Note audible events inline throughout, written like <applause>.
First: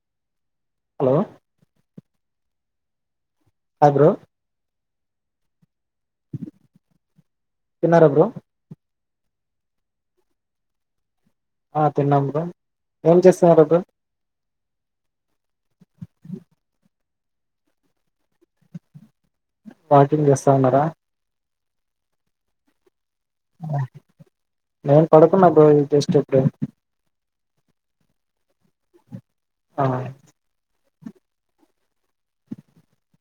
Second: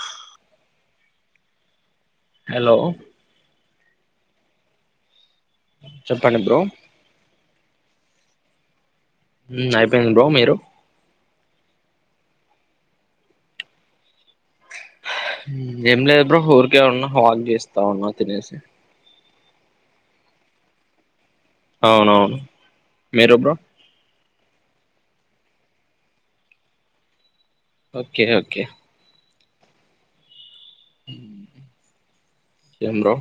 హ hello hello అబ్రో చెప్పండి బ్రో నర బ్రో ఉమ్ అయిపోయింది బ్రో మీరు అహ్ తిన్నాం బ్రో ఏం చేస్తున్నార్ ఇప్పుడ్ ఉమ్ ఏం లేదు బ్రో ఊరికే ఉన్నా హల్ చేస్తా ఉన్నా తినేసి వాకింగ్ చేస్తా ఉన్నారా అవునవును మీరు బ్రో నెన్ పడుకున్నా బ్రో ఇ జస్ట్ ఇపుడే ఓకే ఓకే ఆ ఏం రో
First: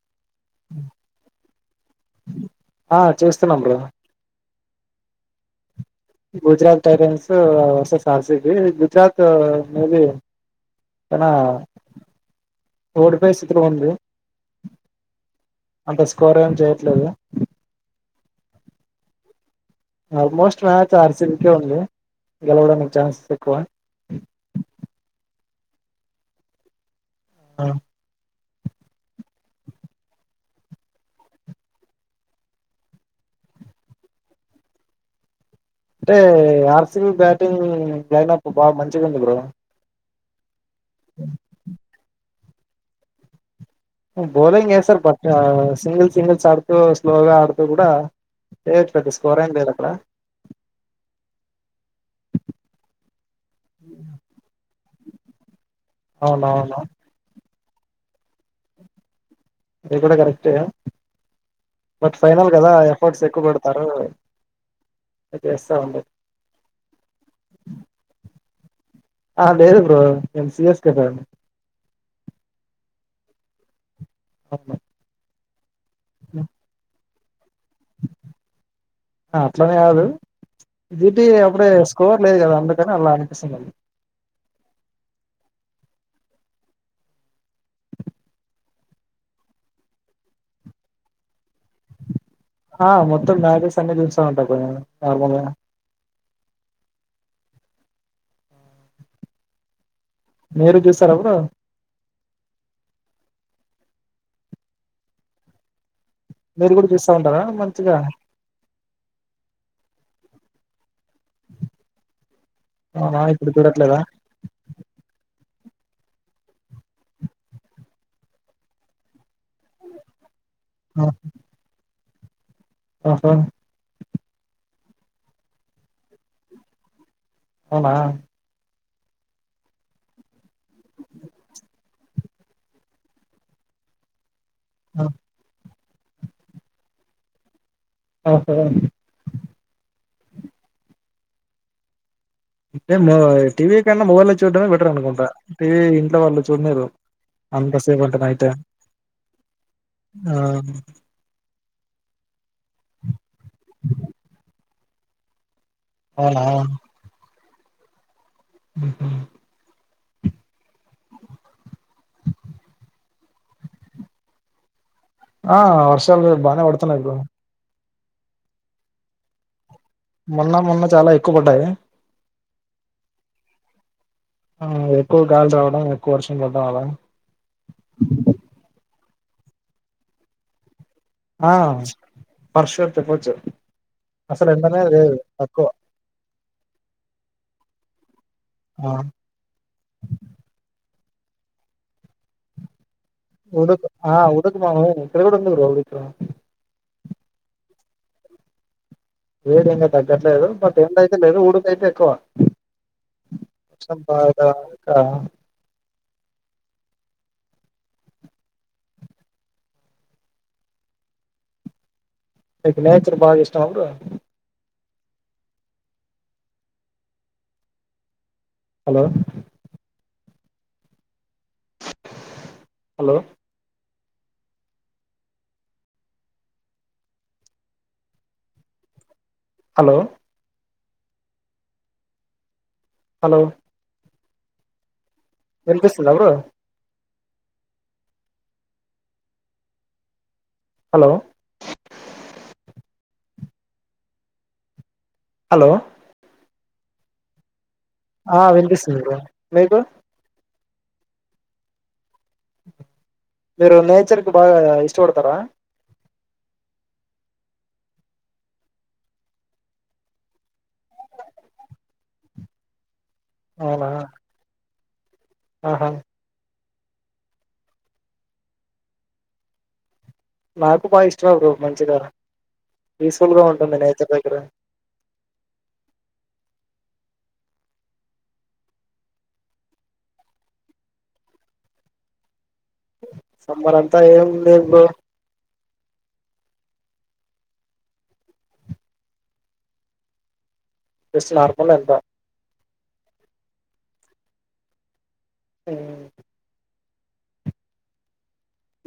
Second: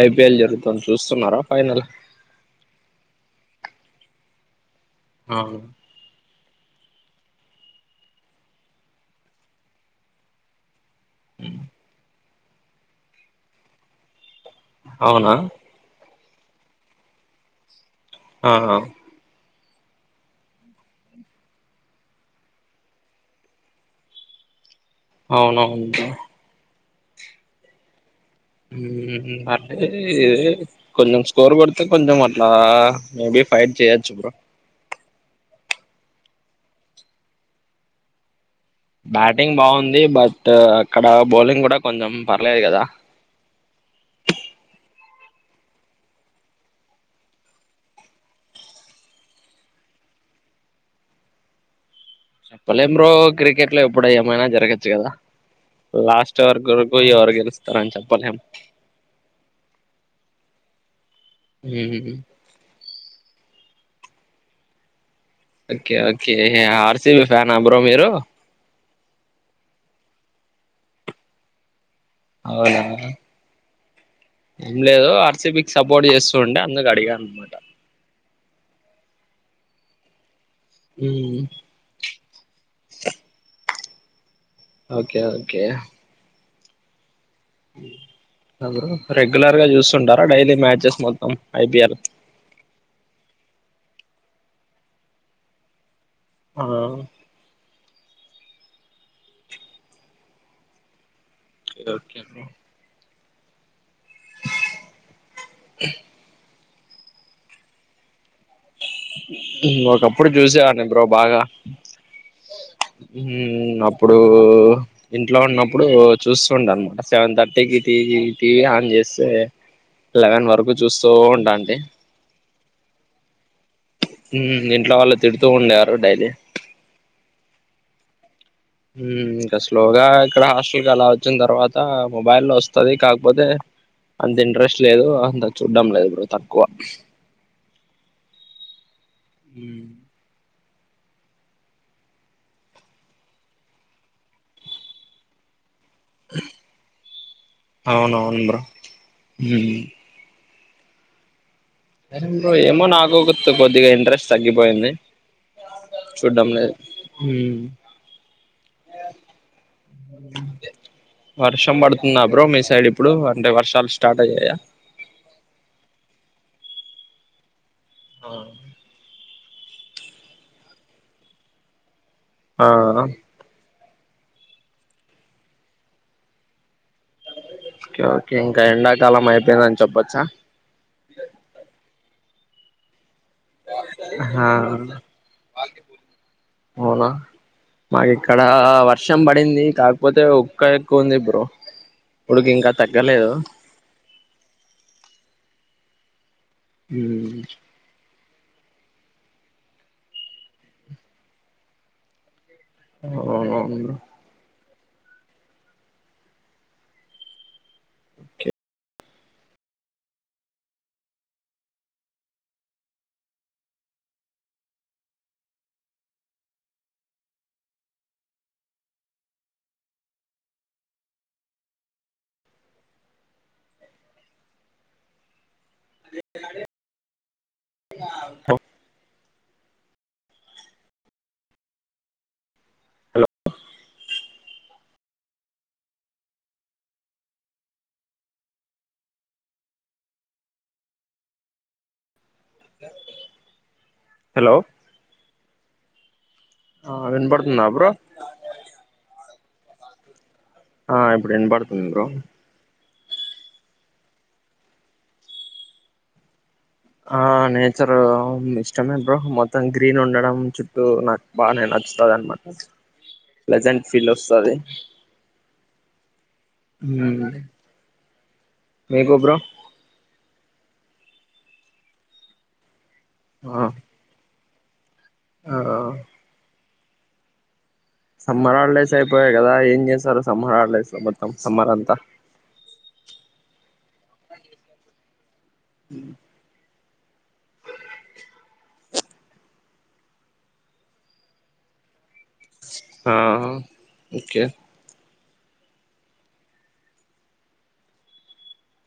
ఐగ్ పిఎల్ జరుగుతున్ చూస్తున్నారా ఫైనల్ ఆ చూస్తున్నాం బ్రో ఆ గుజరాత్ టైటాన్స్ ఉ versus R C B Gujarat ఉ మే బి తనా కోడ్ పై సిత్కోవ ఉంది అవునా అంత స్కోర్ ఏం చేయ్యట్లేదు ఆహా almost match R C B కే ఉంది గెలవడానికి ఛాన్స్ ఎక్కువ అవునవును అ ఉమ్ అంటే కొంచెం స్కోర్ కొడితే కొంచెం అట్లా మేబి ఫైట్ చేయొచ్చు బ్రో టే R C B batting lineup బాగా మంచిగా ఉంది బ్రో బ్యాటింగ్ బాగుంది బట్ ఆ అక్కడ బౌలింగ్ గూడ కొంచెం పర్లేద్ గదా బౌలింగ్ ఎసార్ బట్ సింగిల్ సింగిల్స్ ఆడుతూ స్లోగా ఆడుతూ కూడా చేయొచ్చు పెద స్కోర్ ఏం లేదు అక్కడ చెప్పలేం బ్రో క్రికెట్ లో ఎప్పుడ ఏమైనా జరగచ్చు గదా లాస్ట్ అవునవును వరకురకు ఎవరు గెలిస్త్ తరణ చెప్పలేం అది కూడా కరెక్టేయ బట్ ఫైనల్ కదా ఎఫర్ట్స్ క్ గుడ్తరోయ్ okay okay R C B ఫ్యానా బ్రో మీరు లేదు బ్రో నేను సి స్ కే ఫ్యాన్ నీ అవులా అవును ఏం లేదు ఆర్సిపికి సపోర్ట్ చేస్తుంటే అందుకు అడిగా బో మాట ఆ అట్లనే కాదు <unintelligible> అప్పుడే స్కోర్ లేదు కదా అందుకని అలా అనిపిస్తుంది ఓకే ఓకే ఎవరు రెగ్యులర్ గా చూస్తుంటారా డైలీ మ్యాచెస్ మొత్తం ఐపిఎల్ ఆ మొత్తం <unintelligible> <unintelligible> ఉంటా బ్రో నార్మల్ గా అ మీరు చూస్తారా బ్రో ఇది ఓకే బ్రో మీరు కూడా చూస్తా ఉంటారా మంచిగా ఒకప్పుడు చూసేవాడిని బ్రో బాగా అవునా ఇప్పుడు చూడట్లేదా అప్పుడు ఇంట్లో ఉన్నప్ ఇప్పుడు చూస్తుండ అనమాట సెవెన్ థర్టీకి టీవీ టీవీ ఆన్ చేస్తే లెవెన్ వర <unintelligible> చూస్తూ ఉండండి ఆహా ఇంట్లో వాళ్ళు తిడుతూ ఉండేవారు డైలీ అవునా ఇంకా స్లోగా ఇక్కడ హాస్టల్ కి అలా వచ్చిన తర్వాత మొబైల్ వస్తది కాకపోతే అంత ఇంట్రెస్ట్ ఆ, లేదు అంత చూ <unintelligible> లేదు బ్రో తక్కువ ఆహ <unintelligible> టీవీ కన్నా మొబైల్లో చూడ్డమే బెటర్ అనుకుంటా టీవీ ఇంట్లో వాళ్ళు చూడనీరు అంత సేవ్ అంటే అవునవును నైతే బ్రో ఉమ్ ఆ బ్రో ఏమో నాకు చూడ్డంలేదు బక వర్షం పడుతుంద బ్రో మీ సైడ్ ఇప్పుడు అంటే వర్షాలు స్టార్ట్ అయ్యాయా ఆ వర్షాలు బానే పడుతున్నాయి బ్రో ఆ మొన్న మొన్న చాలా ఎక్కువ పడ్డాయి ఆ ఎక్కువ గాలి రావడం ఎక్కువ వర్షం పడ్డం అలా ఓకే ఓకే <unintelligible> అయిపోయిందని చెప్పొచ్చా ఆ వర్ష చెప్పచ్చు ఆ అసలు ఎంటనే లేదు తక్కువ మా యక్ ఇక్కడ ఆ వర్షం పడింది కాకపోతే ఒక్క కుంది బ్రో ఉడికింగ ఉదక్ ఆ ఉడకు మా ఇక్కడ గూడ ఉంది ఉడుక్ సో హు ఏది ఇంకా తగ్గట్లేదు బట్ ఏండయితే లేదు ఉడిక అయితే ఎక్కువ అవును అవును ఆ <inaudible> ఆ నేచర్ బాగా ఇష్టం ఆ బ్రో హలో హలో <inaudible> హ హలో హలో వినిపిస్తుందా బ్రో హలో <inaudible> <inaudible> హలో హలో ఆ విన్పడుతుందా బ్రో ఆ వినిపిస్తుంది బ్రో మీకు ఆ ఇప్పుడు వినపడుతుంది బ్రో మీరు నేచర్ కి బాగా ఇష్టపడతారా ఆ నేచర్ ఇష్టమే బ్రో మొత్తం గ్రీన్ ఉండడం చుట్టూ బాగానే నచ్చుత అన్ మాట ప్లజెంట్ అవునా ఫీల్ వస్తది ఆహా ఉ మీకు బ్రో నాకు బాగా ఇష్టమే బ్రో మంచిదార పీస్ఫుల్గా ఉంటుంది నేచర్ దగ్గర అ ఆ సమ్మర్ హాలిడేస్ అయిపోయాయి కదా ఏం చేశారు సమ్మర్ హాలిడేస్ మొత్తం సమ్మర్ అంతా సమ్మర్ అంతా ఏం లేదు బ్రో అ జస్ట్ నార్మల్ అంత ఆ ఓకే అ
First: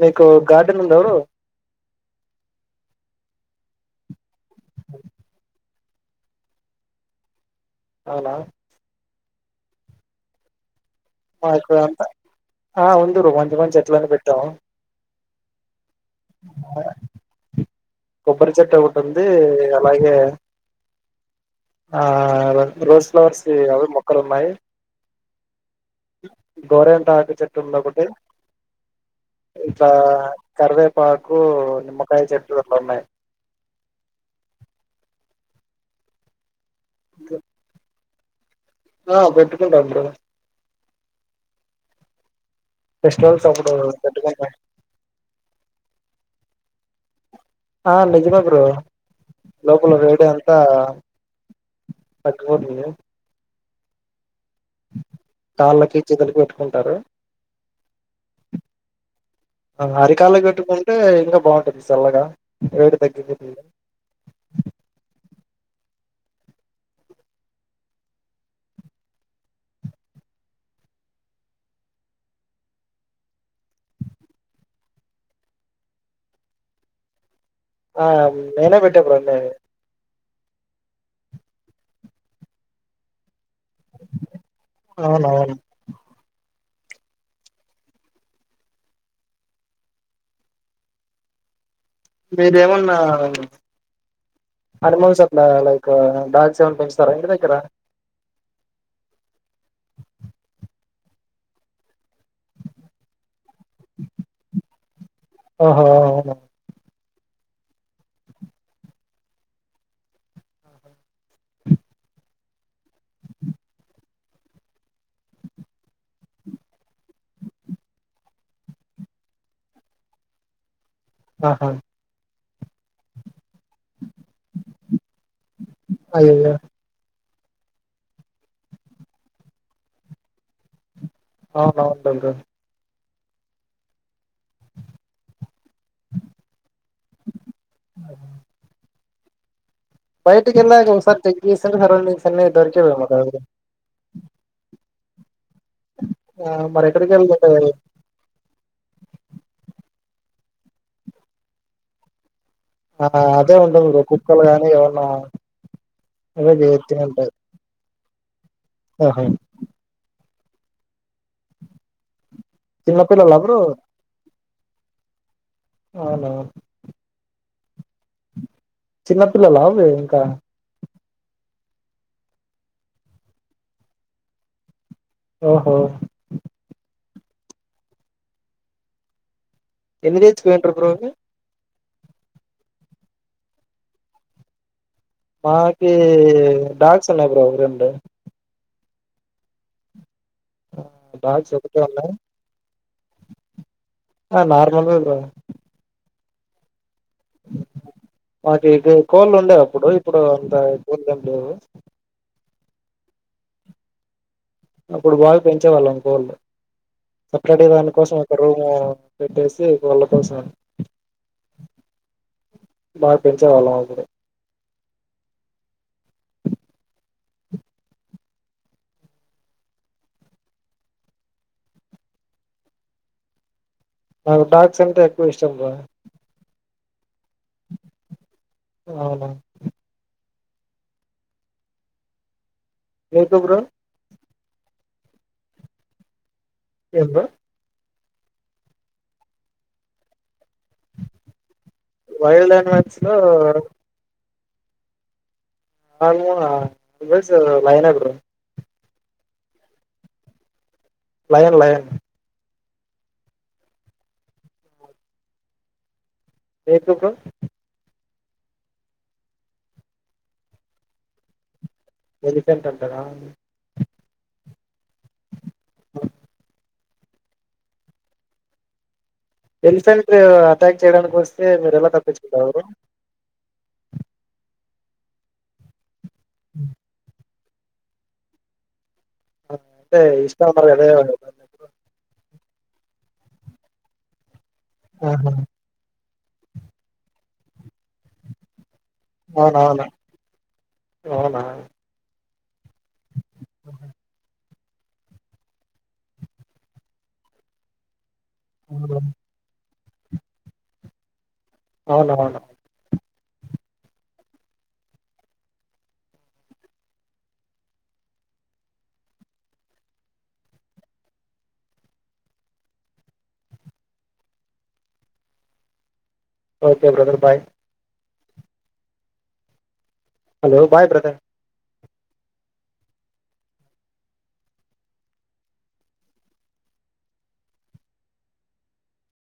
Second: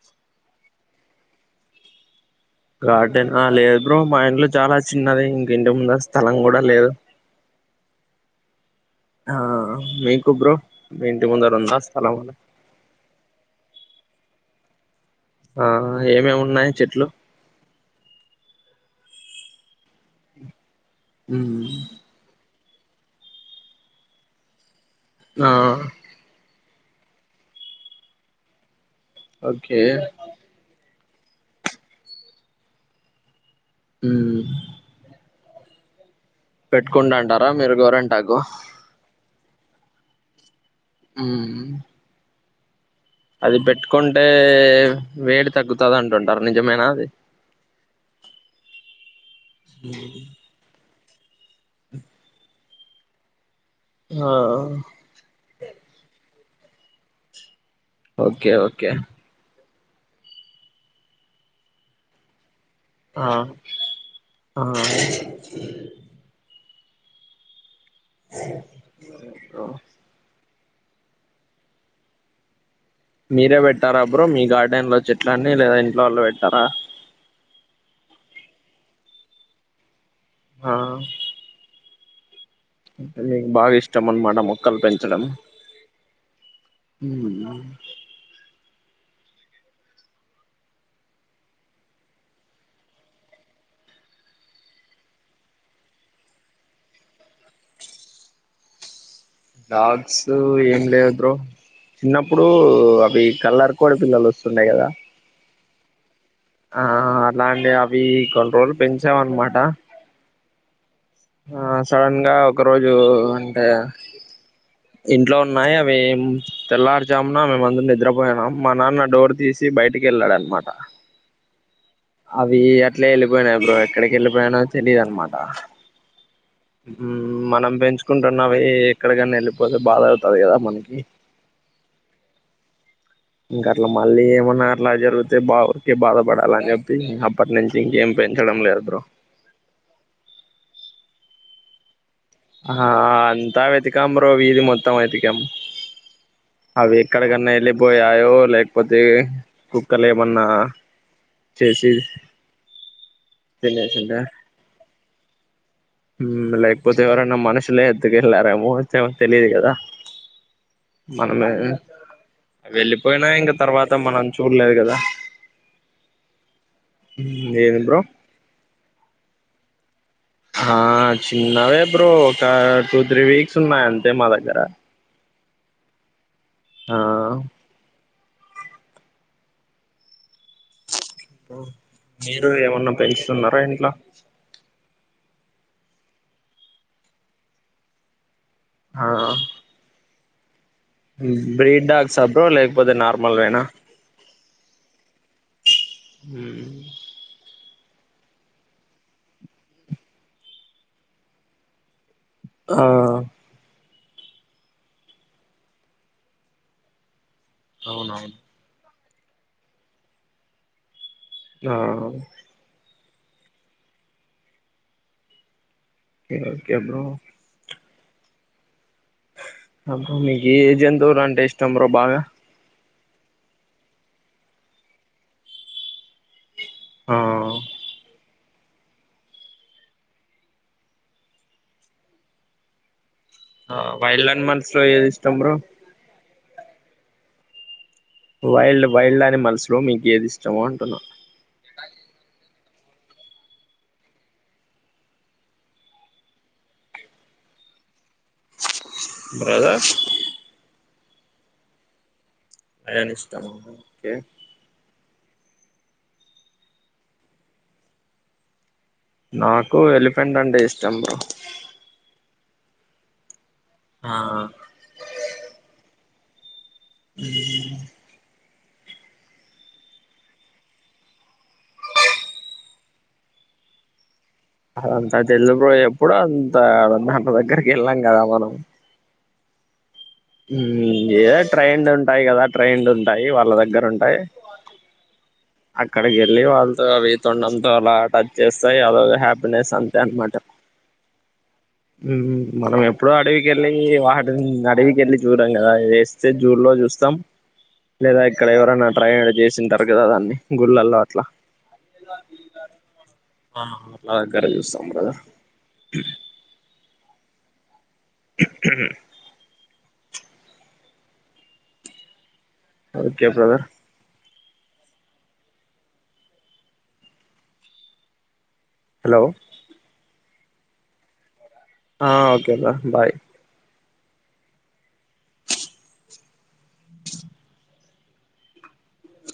మీకు గార్డెన్ ఉంద బ్రో గార్డెన్ ఆ లేదు బ్రో మా ఇంట్లో చాలా చిన్నది ఇంక ఇంటిముందర స్థలం కూడా లేదు అవునా ఆ మీకు బ్రో మీ ఇంటి ముందర మాకు ఉందా అంత స్థలం ఆ ఉందరు వంచి వంచే ఇంట్లోనే పెట్టాము ఆ ఏమి ఉన్నాయి చెట్లు కొబ్బరి చెట్టు ఒకటిుంది అలాగే మ్మ్. ఆ రోజ్ ఫ్లవర్స్ వి అవి మొక్కలు ఉన్నాయి ఆ గోర ఎంత ఆకు చెట్టు ఉంది ఒకటి ఓకే ఇట్ల కరవే పాకు నిమ్మకాయ చెట్లు ఇక్కడ్ ఉన్నాయి హ పెట్టుకుం అంటారా మీరు గోరంట్ ఆగో ఆ పెట్టుకుంట బ్రో ఆ ఫెస్టివల్స్ అది అప్పుడు పెట్టుకుంటే పెట్టుకుంటాం వేడి తగ్గుతది అంటుండు రని జమేనాది ఆ నిజమే బ్రో లోపల వేడి అంతా పకోషియా ఆ ఆ కాళ్ళకి జిదల్ పెట్టుకుంటారు ఓకే ఓకే అరికాళ్ళ పెట్టుకుంటే ఇంకా బాగుంటది చల్లగా వేడి ఆ తగ్గిపోతుంది ఆహా స ఓ మీరే పెట్టారా అ బ్రో మీ గార్డెన్ లో చెట్లన్నీ లేదా ఇంట్లో వాళ్ళు పెట్టారా ఆ నేనె పెట్టా బ్రో అన్ని హ ఇంటల్లీ బాగా ఇష్టం అన్ మాట మొక్కల్ పెంచడం. అవునవును ఉ మీరేమన్నా అడ్మన్స్ అట్లా లైక్ డాగ్స్ ఏమన్ పెరచు తారా ఇంటి దగ్గర డాగ్స్ ఏం లేవు బ్రో చిన్నప్పుడు అవి కలర్ కోడిపిల్లలు వస్తుండె కదా ఓహో అవును ఆ అట్లాంటి అవి కొని రోజులు పెంచామ్ అన్నమాట ఆ సడన్ గా ఒక రోజు అంటే ఇంట్లో ఉన్నాయి. అవి తెల్లార్జామున మేమందరం నిద్రపోయనాం, మా నాన్న డోర్ తీసి బయటికి వెళ్ళాడు అనమాట. అ హా అవీ అట్లే ఎళ్ళి పోయినై బ్రో ఎక్కడికి వెళ్ళిపోయినయో తెలియదు అనమాట. అయ్యయ్యో హ్మ్ మనం పెంచుకుంటున్నవి ఎక్కడికన్నా ఎళ్ళిపోతే బాధ అవుతది కదా మనకి. అవునవును <unintelligible> ఇంక అట్లా మళ్ళీ ఏమన్నా అట్లా జరిగితే బా కే బాధపడాలని చెప్పి అప్పటి నుంచి ఇంకేం పెంచడం లేదు బ్రో. బయటికి ఎల్లారు సార్ చెక్ చేస్తర్ సరౌండింగ్. ఆ అంతా వెతికాం బ్రో వీది మొ త్తం వెతికం. ఆ మరి అవి ఎక్కడికి ఎక్కడికన్నా వెళ్తుంటాయి వెళ్ళిపోయాయో లేకపోతే కుక్కలేమ న్నా చేసి ఆ అదే ఉంటుంది బ్రో కుక్కలు గాని ఏవన్నా హ్మ్ లేక్పోతే ఎవరన్నా మనషులే ఎత్తుకెల్లారేమో పోవచ్చేమో ఆహా తెలియదు కదా మనమే వెళ్ళిపోయినా చిన్నపిల్లలా ఇంక బ్రో తర్వాత మనం చూడలేదు కదా అవునా లేదు బ్రో చిన్నపిల్లలా అవి ఇంకా ఆ చిన్నవే బ్రో ఒకా టూ, త్రీ, వీక్స్ ఉన్నాయి అంతే మా దగ్గర. ఓహో ఆ ఎన్ని తెచ్చుకొని ఉంటరు బ్రో అవి మీరు ఏమన్నా పెంచుతున్నరా ఇంట్ల మాకీ డాగ్స్ ఉన్నాయి బ్రో రెండు. ఆ హ్మ్ డాగ్స్ ఒకటే బ్రీడ్ ఉన్నాయి డాగ్స్ ఆ బ్రో లేకపోతే నార్మల్ వేనా ఆ నార్మల్ వే బ్రో హ్మూ మాకి కొ కోళ్ళు ఉండే అప్పుడు ఇప్పుడు అంత కోళ్ళు ఏం లేవు. ఆ అప్పుడు బాగ పెంచేవాళ్ళం కోళ్ళు సపరేట్ దానికోసం అవునవును ఒక రూము పెట్టేసి కోళ్ళ కోసంమని ఆ బాగ్ పెంచేవాళ్ళం అపుడు ఒకే ఒకే బ్రో అబ్బ మీకు ఏ ఏ జంతువులు అంటే ఇష్టం బ్రో బాగ నాకు డాగ్స్ అంటే ఎక్కువ ఇష్టం బ్రో ఆ అవును మీకు బ్రో మనసులో ఏది ఇష్టం బ్రో ఇంకేం బ్రో వైల్డ్ వైల్డ్ అనిమల్స్ లో మీకేది ఇష్ అంటన్న స్లో ఆల్మోస్ట్ లయనే bro brother lion lion lion ఇష్టమా ఏ మీకు బ్రో నాకు ఎలిఫెంట్ అంటె ఇష్టం బ్రో ఎలిఫెంట్ అంటరా ఆ ఎలిఫెంట్ అటాక్ చేయడానికి వస్తే మీరు ఎలా తప్పించుకుంటారు బ్రో అదంతా తేల్ద్ బ్రో ఎప్ కూడ అంతా ఎక్కడికెళ్ళాం కదా మనం అ ఏదో ట్రెండ్ ఉంటాయ్ గదా ట్రెండ్ ఉంటాయ్ వాళ్ళ దగ్గర ఉంటాయి ఆహా అక్కడికెళ్ళి వాళ్ళతో అవి తొండంతో అలా టచ్ చేస్ అదో హ్యాపీనెస్ అవునవును అంతే అనమాట అవునా హుమ్ మనం ఎప్పుడు అడవి కెళ్ళీ వాటిని అడవి ఎల్లి చూడం కదా వేస్తే జూ లో చూస్తం లేదా ఇక్కడ ఎవరన్నా ట్రై అవును చేసిన్ త మిగత దాన్ని గుళ్ళల్ల అట్లా అవునవును ఆ అ దగ్గర చూస్తం గదా okay brother okay brother bye hello hello bye brother ఆ ఓకే బా బాయ్